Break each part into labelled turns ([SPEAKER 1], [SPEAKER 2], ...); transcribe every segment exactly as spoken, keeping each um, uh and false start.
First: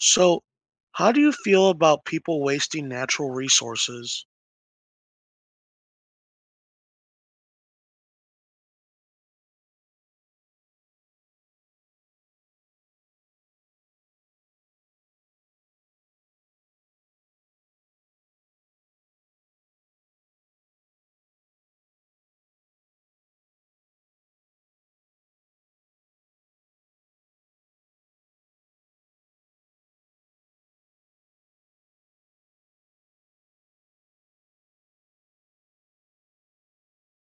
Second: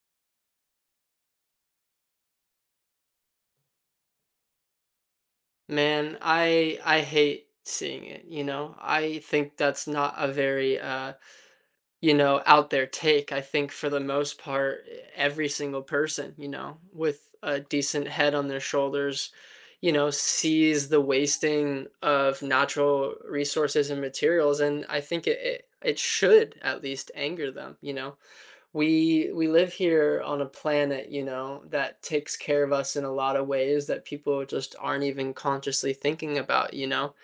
[SPEAKER 1] So, how do you feel about people wasting natural resources?
[SPEAKER 2] Man, I I hate seeing it, you know? I think that's not a very uh, you know, out there take. I think for the most part, e- every single person, you know, with a decent head on their shoulders, you know, sees the wasting of natural resources and materials, and I think it it, it should at least anger them, you know? we we live here on a planet you know that takes care of us in a lot of ways that people just aren't even consciously thinking about you know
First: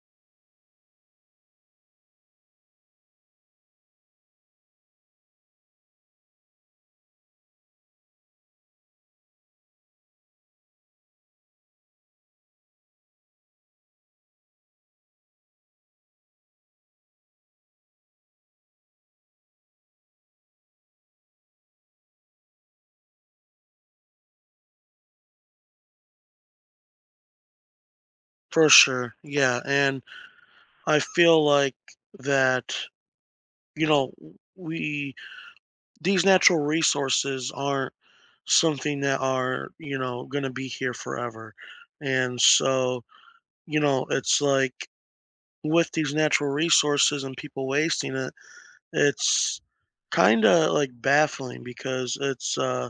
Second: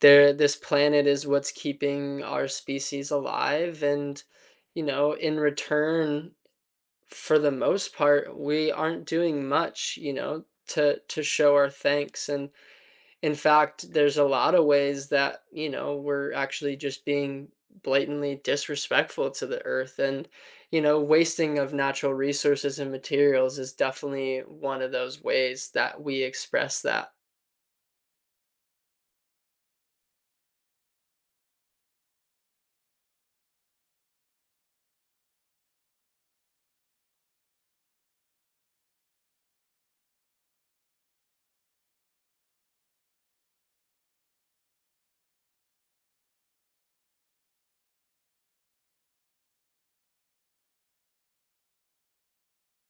[SPEAKER 2] there This planet is what's keeping our species alive, and you know in return, for the most part, we aren't doing much you know to to show our thanks. And in fact, there's a lot of ways that, you know, we're actually just being blatantly disrespectful to the earth. And, you know, wasting of natural resources and materials is definitely one of those ways that we express that.
[SPEAKER 1] For sure. Yeah. And I feel like that, you know, we, these natural resources aren't something that are, you know, going to be here forever. And so, you know, it's like with these natural resources and people wasting it, it's kind of like baffling because it's, uh,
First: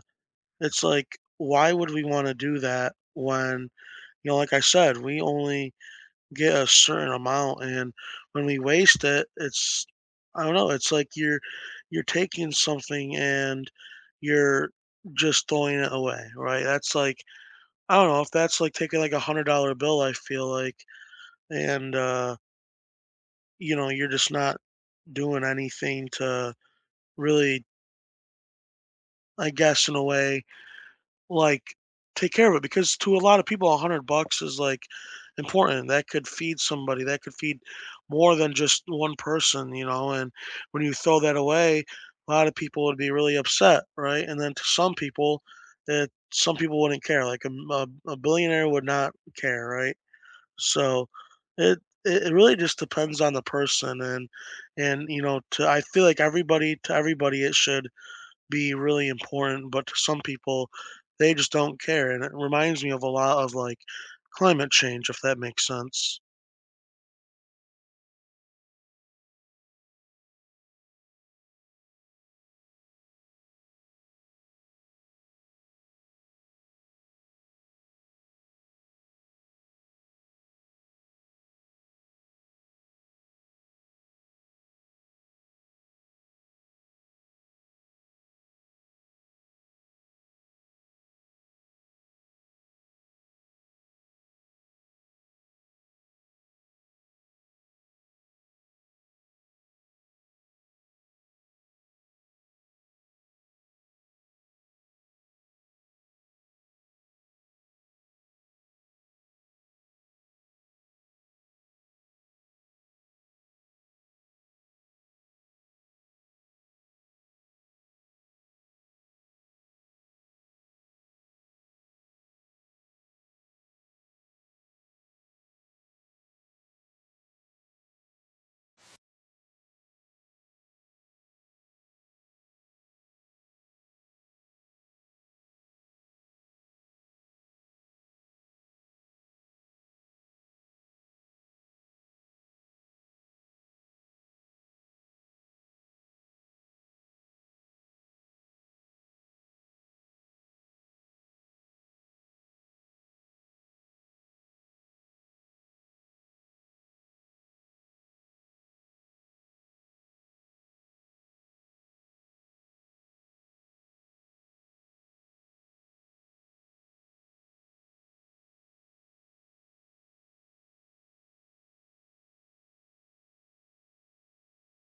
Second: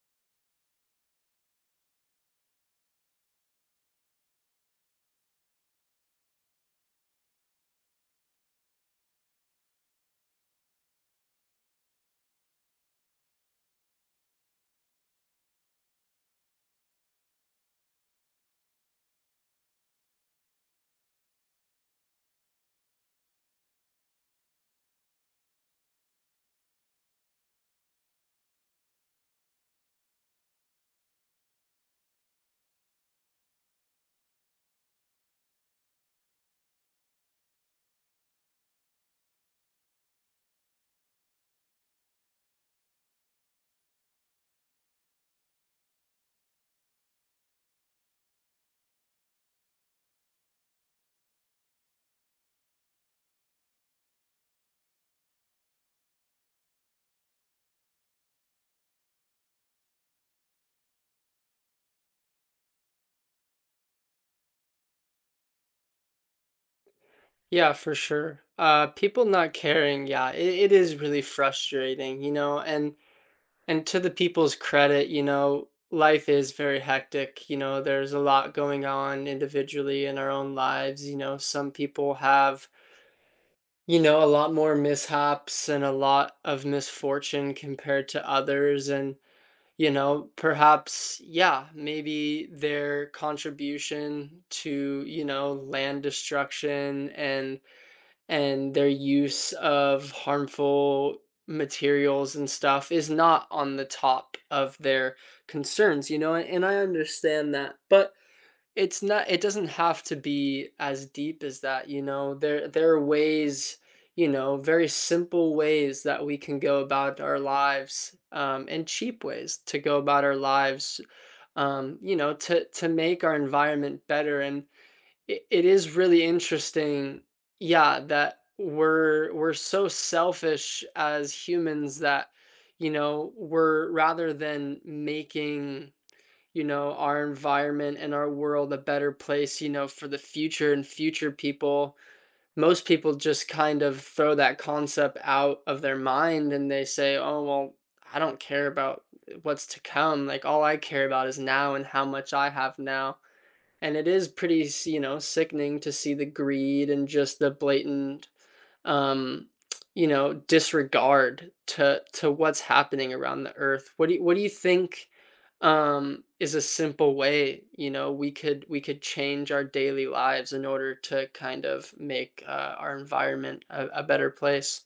[SPEAKER 1] it's like, why would we want to do that when... You know, like I said, we only get a certain amount, and when we waste it, it's I don't know. It's like you're you're taking something and you're just throwing it away, right? That's like I don't know if that's like taking like a hundred dollar bill. I feel like, and uh, you know, you're just not doing anything to really, I guess, in a way, like, take care of it, because to a lot of people, a hundred bucks is like important. That could feed somebody. That could feed more than just one person, you know. And when you throw that away, a lot of people would be really upset, right? And then to some people, it some people wouldn't care. Like a a a billionaire would not care, right? So it it it really just depends on the person. And and you know to I feel like everybody to everybody it should be really important, but to some people, they just don't care. And it reminds me of a lot of like climate change, if that makes sense.
[SPEAKER 2] Yeah, for sure. Uh, people not caring, yeah, it, it is really frustrating, you know, and and to the people's credit, you know, life is very hectic. You know, there's a lot going on individually in our own lives. You know, some people have You know, a lot more mishaps and a lot of misfortune compared to others. And, you know, perhaps, yeah, maybe their contribution to, you know, land destruction and and their use of harmful materials and stuff is not on the top of their concerns, you know, and, and I understand that. But it's not it doesn't have to be as deep as that, you know? There there are ways, you know, very simple ways that we can go about our lives, um, and cheap ways to go about our lives, um, you know, to to make our environment better. And it, it is really interesting, yeah, that we're we're so selfish as humans that, you know, we're rather than making you know, our environment and our world a better place, you know, for the future and future people. Most people just kind of throw that concept out of their mind and they say, oh, well, I don't care about uh, what's to come. Like, all I care about is now and how much I have now. And it is pretty, s- you know, sickening to see the greed and just the blatant, um, you know, disregard to to what's happening around the earth. What do you, what do you think um is a simple way you know we could we could change our daily lives in order to kind of make uh, our environment a, a better place?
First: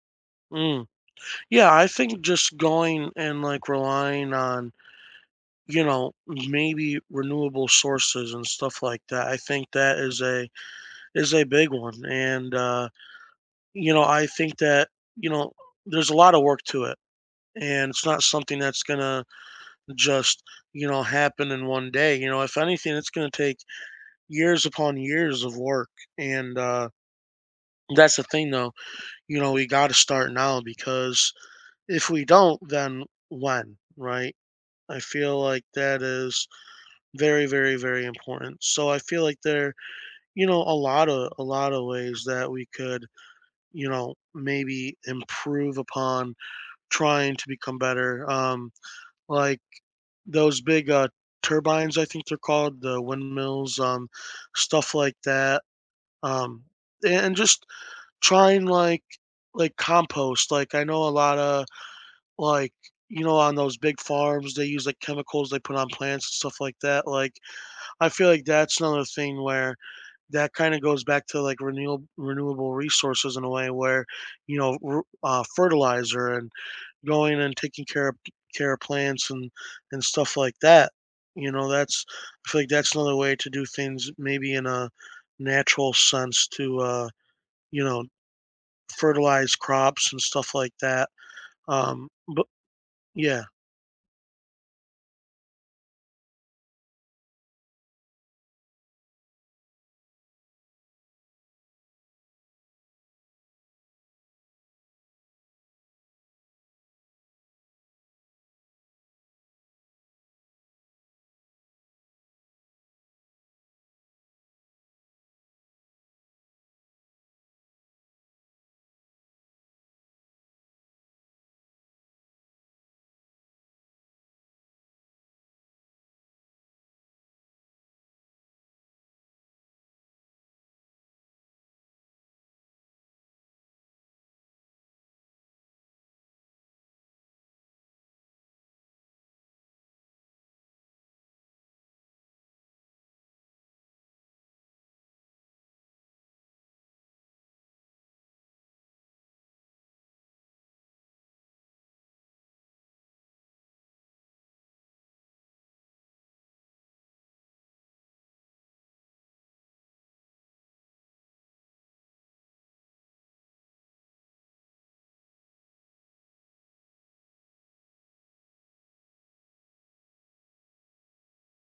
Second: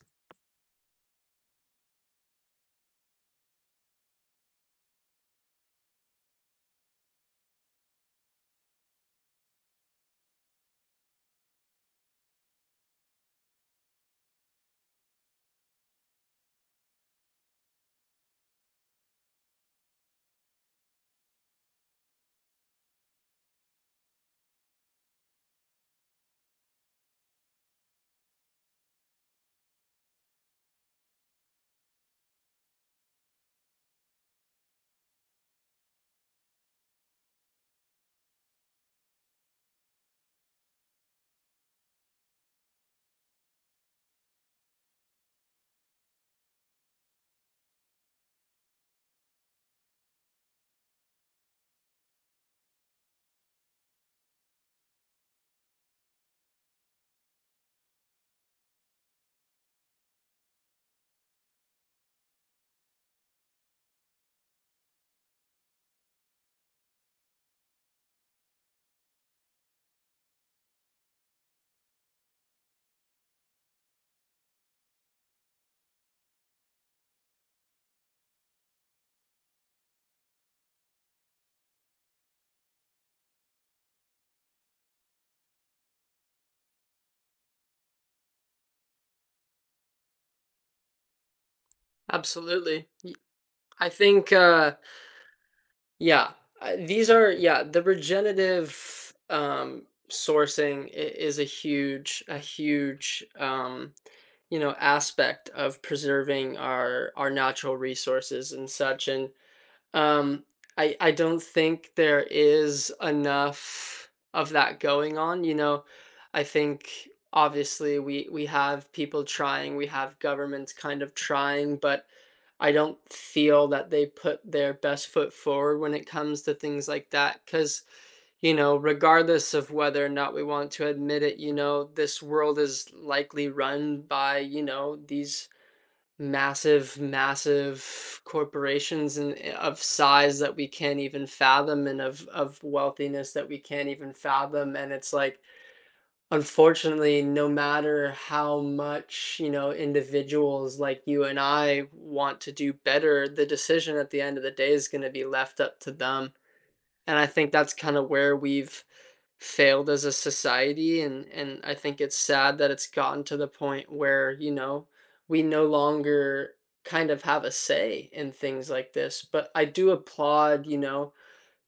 [SPEAKER 1] Mm. Yeah, I think just going and, like, relying on, you know, maybe renewable sources and stuff like that. I think that is a is a big one. And uh, you know, I think that, you know, there's a lot of work to it. And it's not something that's gonna just, you know, happen in one day. You know, if anything, it's gonna take years upon years of work. And uh, that's the thing, though. You know, we got to start now, because if we don't, then when, right? I feel like that is very, very, very important. So I feel like there, you know, a lot of a lot of ways that we could, you know, maybe improve upon, trying to become better. Um, like those big uh, turbines, I think they're called, the windmills, um, stuff like that. Um, and and just try and, like like, compost. Like, I know a lot of, like, you know, on those big farms, they use, like, chemicals they put on plants and stuff like that. Like, I feel like that's another thing, where that kinda goes back to, like, renewable renewable resources in a way where, you know, r uh, fertilizer and going and taking care of care of plants and and stuff like that. You know, that's I feel like that's another way to do things, maybe in a natural sense, to uh, you know fertilized crops and stuff like that. Um, but
[SPEAKER 2] Absolutely. Y-
[SPEAKER 1] yeah,
[SPEAKER 2] I think uh yeah, uh, these are, yeah, the regenerative, um sourcing i- is a huge a huge um you know aspect of preserving our our natural resources and such. And Um, I I don't think there is enough of that going on, you know? I think obviously we we have people trying, we have governments kind of trying, but I don't feel that they put their best foot forward when it comes to things like that. Because you know, regardless of whether or not we want to admit it, you know, this world is likely run by, you know, these massive, massive corporations and eh, of size that we can't even fathom and of of wealthiness that we can't even fathom. And it's like, unfortunately, no matter how much, you know, individuals like you and I want to do better, the decision at the end of the day is gonna be left up to them. And I think that's kind of where we've failed as a society. And and I think it's sad that it's gotten to the point where, you know, we no longer kind of have a say in things like this. But I do applaud, you know,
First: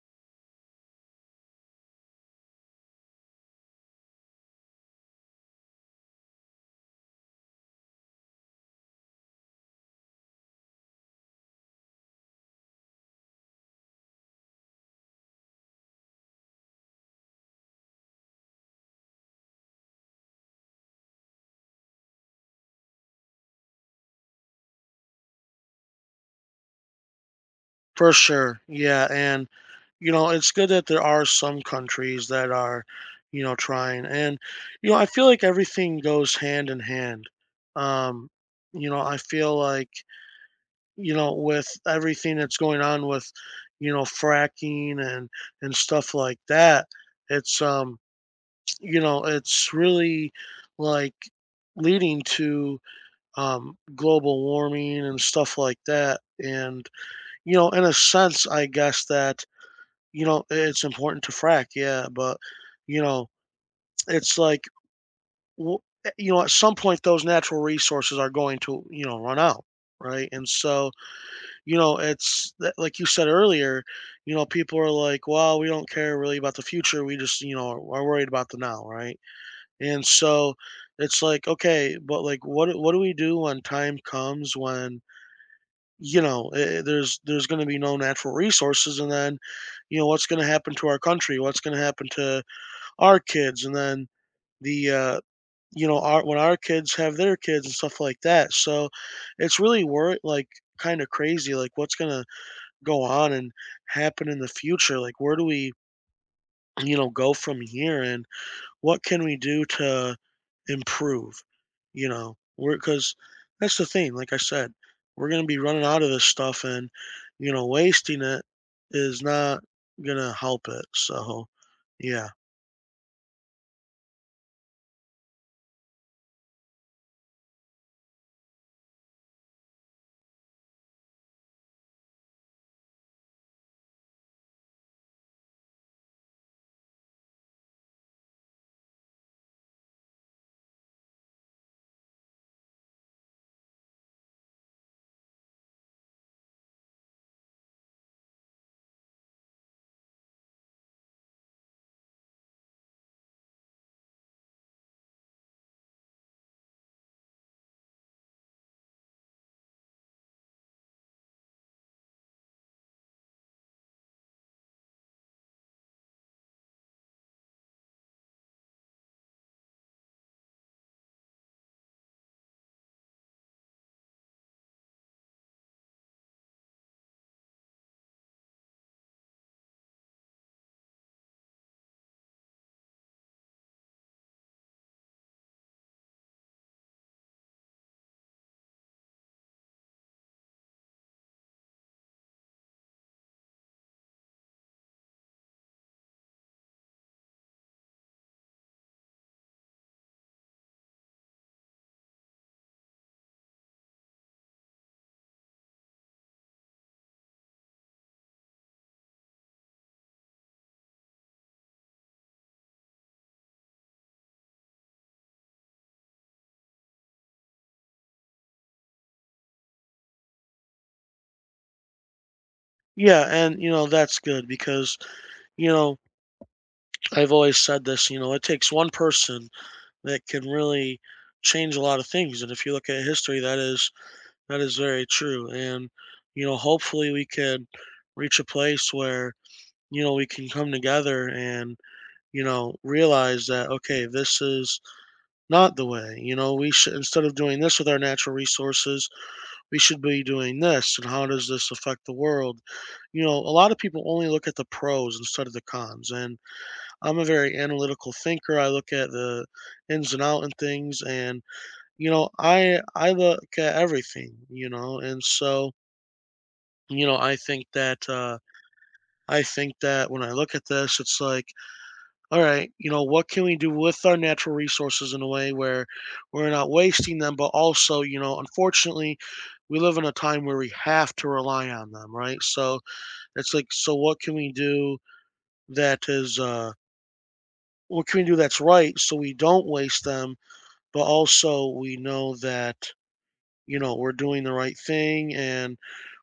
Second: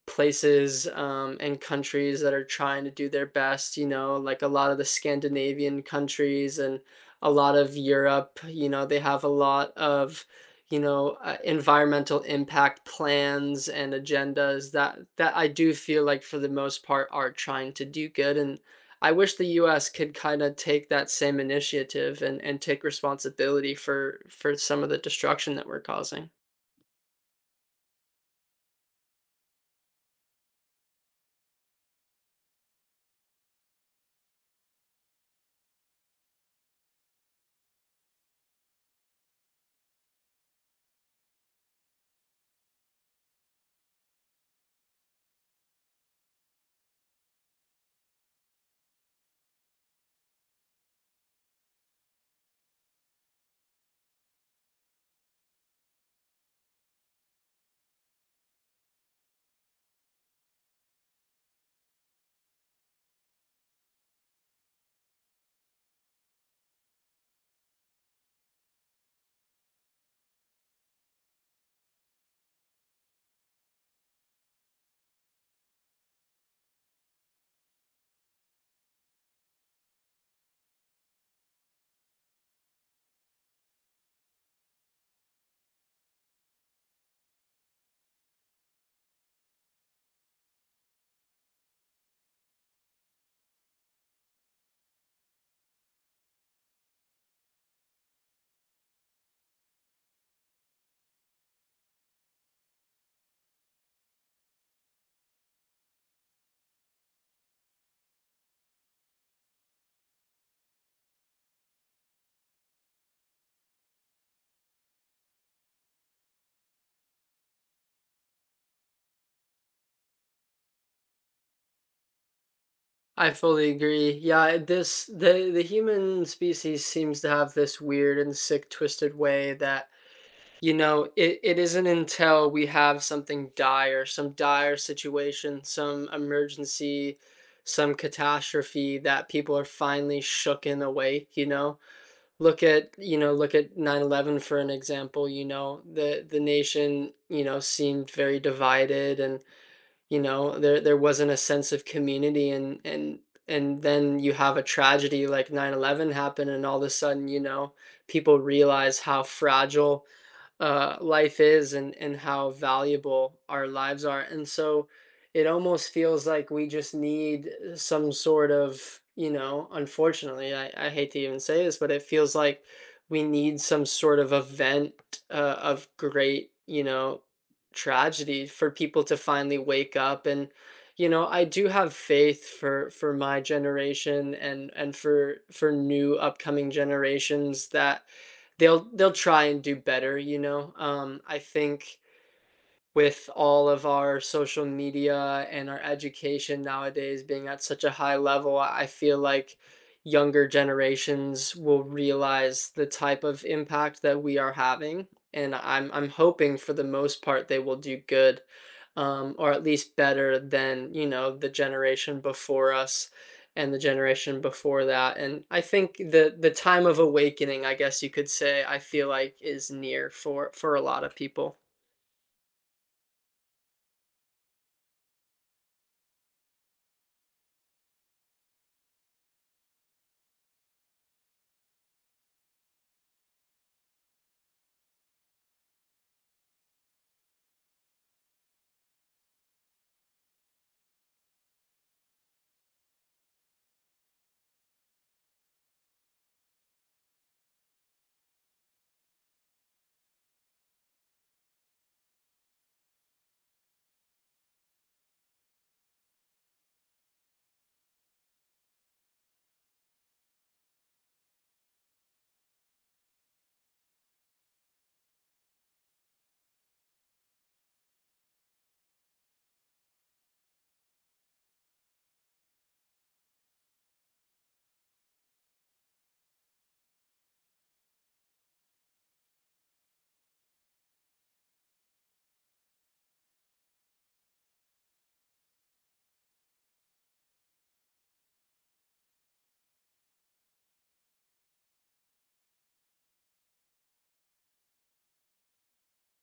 [SPEAKER 2] places, um, and countries that are trying to do their best, you know, like a lot of the Scandinavian countries and a lot of Europe, you know, they have a lot of, you know, uh, environmental impact plans and agendas that that I do feel like for the most part are trying to do good. And I wish the U S could kind of take that same initiative and and take responsibility for for some of the destruction that we're causing.
[SPEAKER 1] for sure. Yeah, and you know, it's good that there are some countries that are, you know, trying. And you know, I feel like everything goes hand in hand. Um, you know, I feel like, you know, with everything that's going on with, you know, fracking and and stuff like that, it's um, you know, it's really like leading to, um, global warming and stuff like that. And, you know, in a sense, I guess that, you know, it's important to frack, yeah, but, you know, it's like, w- eh, you know, at some point, those natural resources are going to, you know, run out. Right. And so, you know, it's that- like you said earlier, you know, people are like, well, we don't care really about the future. We just, you know, are worried about the now. Right. And so it's like, okay, but, like, what, do- what do we do when time comes when, you know, eh, there's there's going to be no natural resources, and then, you know, what's going to happen to our country? What's going to happen to our kids? And then the uh, you know, our when our kids have their kids and stuff like that. So it's really wor like kind of crazy, like what's going to go on and happen in the future? Like where do we, you know, go from here? And what can we do to improve? You know, we're because that's the thing. Like I said, we're gonna be running out of this stuff, and you know, wasting it is not gonna help it. So, yeah,
[SPEAKER 2] I fully agree. Yeah, this the the human species seems to have this weird and sick twisted way that you know, it, it isn't until we have something dire, some dire situation, some emergency, some catastrophe that people are finally shook and awake, you know. Look at, you know, look at nine eleven for an example, you know. The the nation, you know, seemed very divided. And you know there there wasn't a sense of community. And and and then you have a tragedy like nine eleven happen, and all of a sudden you know people realize how fragile uh, life is and and how valuable our lives are. And so it almost feels like we just need uh, some sort of, you know, unfortunately, I, I hate to even say this, but it feels like we need some sort of event uh, of great, you know, tragedy for people to finally wake up. And you know i do have faith for for my generation and and for for new upcoming generations that They'll they'll try and do better, you know? Um, I think with all of our social media and our education nowadays being at such a high level, I feel like younger generations will realize the type of impact that we are having. And I'm I'm hoping for the most part they will do good, um, or at least better than, you know, the generation before us and the generation before that. And I think the the time of awakening, I guess you could say, I feel like is near for for a lot of people.
[SPEAKER 1] yeah, and you know, that's good, because you know, I've always said this. You know, it takes one person that can really change a lot of things, and if you look at history, that is that is very true. And you know, hopefully, we can reach a place where, you know, we can come together and, you know, realize that, okay, this is not the way. You know, we should, instead of doing this with our natural resources, we should be doing this. And how does this affect the world? You know, a lot of people only look at the pros instead of the cons. And I'm a very analytical thinker. I look at the ins and out and things. And, you know, I, I look at everything, you know, and so, you know, I think that, uh, I think that when I look at this, it's like, all right, you know, what can we do with our natural resources in a way where we're not wasting them, but also, you know, unfortunately, we live in a time where we have to rely on them, right? So it's like, so what can we do that is, uh, what can we do that's right, so we don't waste them, but also we know that, you know, we're doing the right thing, and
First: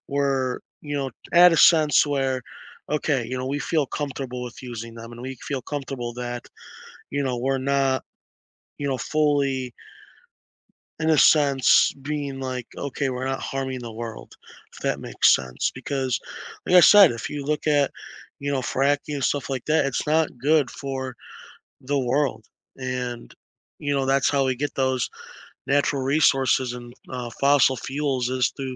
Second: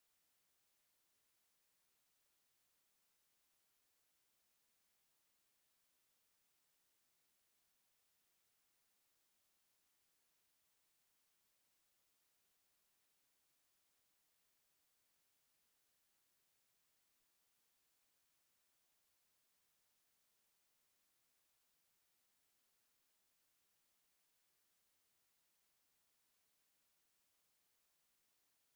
[SPEAKER 1] we're, you know, at a sense where, okay, you know, we feel comfortable with using them, and we feel comfortable that, you know, we're not you know, fully, in a sense, being like, okay, we're not harming the world, if that makes sense. Because, like I said, if you look at, you know, fracking and stuff like that, it's not good for the world. And, you know, that's how we get those natural resources, and uh, fossil fuels, is through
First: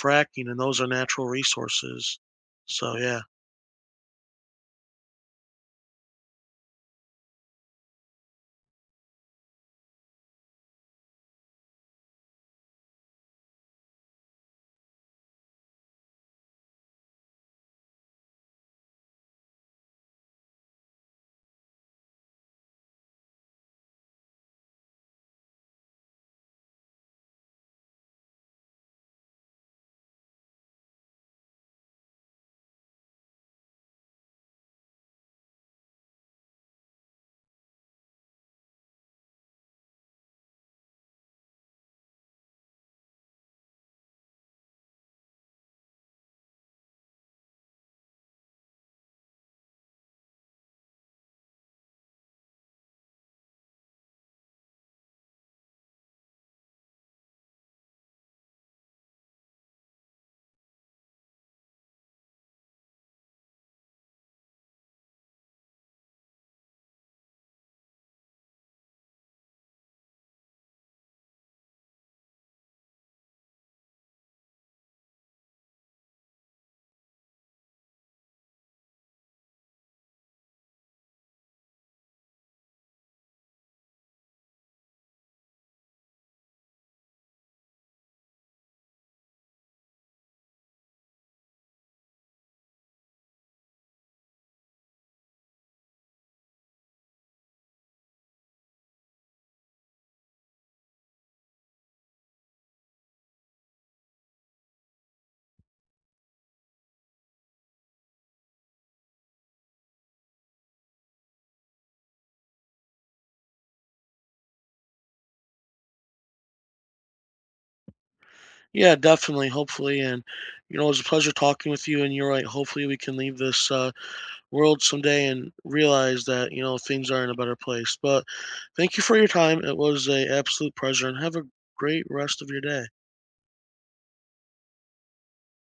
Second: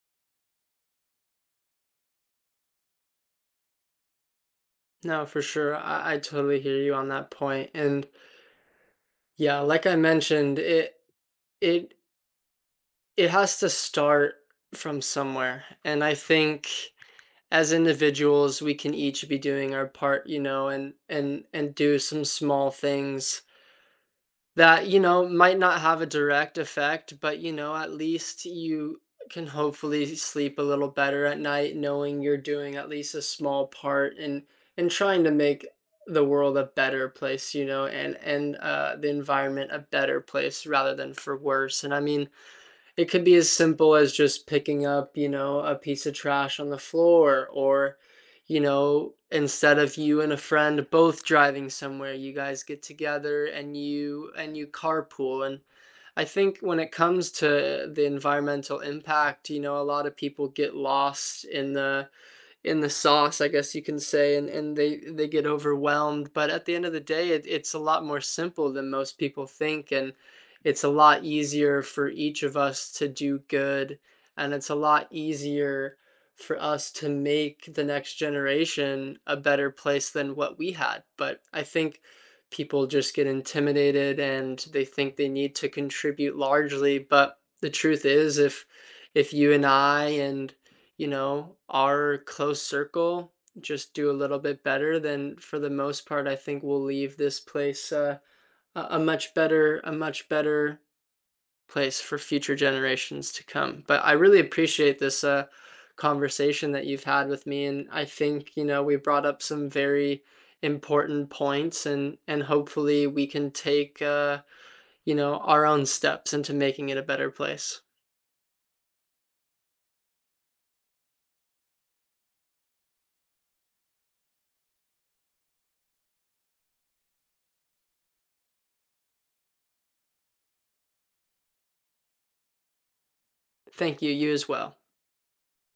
[SPEAKER 1] fracking, and those are natural resources. So, yeah.
[SPEAKER 2] No, for sure. I, I totally hear you on that point. And yeah, like I mentioned, it it it has to start from somewhere. And I think as individuals, we can each be doing our part, you know, and and and do some small things That, you know, might not have a direct effect, but, you know, at least you can hopefully sleep a little better at night knowing you're doing at least a small part in in trying to make the world a better place, you know, and and uh, the environment a better place rather than for worse. And I mean, it could be as simple as just picking up, you know, a piece of trash on the floor, or, you know, instead of you and a friend both driving somewhere, you guys get together and you and you carpool. And I think when it comes to the environmental impact, you know, a lot of people get lost in the in the sauce, I guess you can say, and and they they get overwhelmed. But at the end of the day, it, it's a lot more simple than most people think, and it's a lot easier for each of us to do good, and it's a lot easier for us to make the next generation a better place than what we had. But I think people just get intimidated, and they think they need to contribute largely. But the truth is, if if you and I and you know, our close circle just do a little bit better, then for the most part, I think we'll leave this place uh, a, a much better, a much better place for future generations to come. But I really appreciate this uh, conversation that you've had with me, and I think you know we brought up some very important points, and and hopefully we can take uh, you know our own steps into making it a better place.
[SPEAKER 1] Yeah, definitely. Hopefully. And, you know, it was a pleasure talking with you. And you're right. Hopefully, we can leave this uh, world someday and realize that you know things are in a better place. But thank you for your time. It was a absolute pleasure, and have a great rest of your day.
[SPEAKER 2] Thank you, you as well.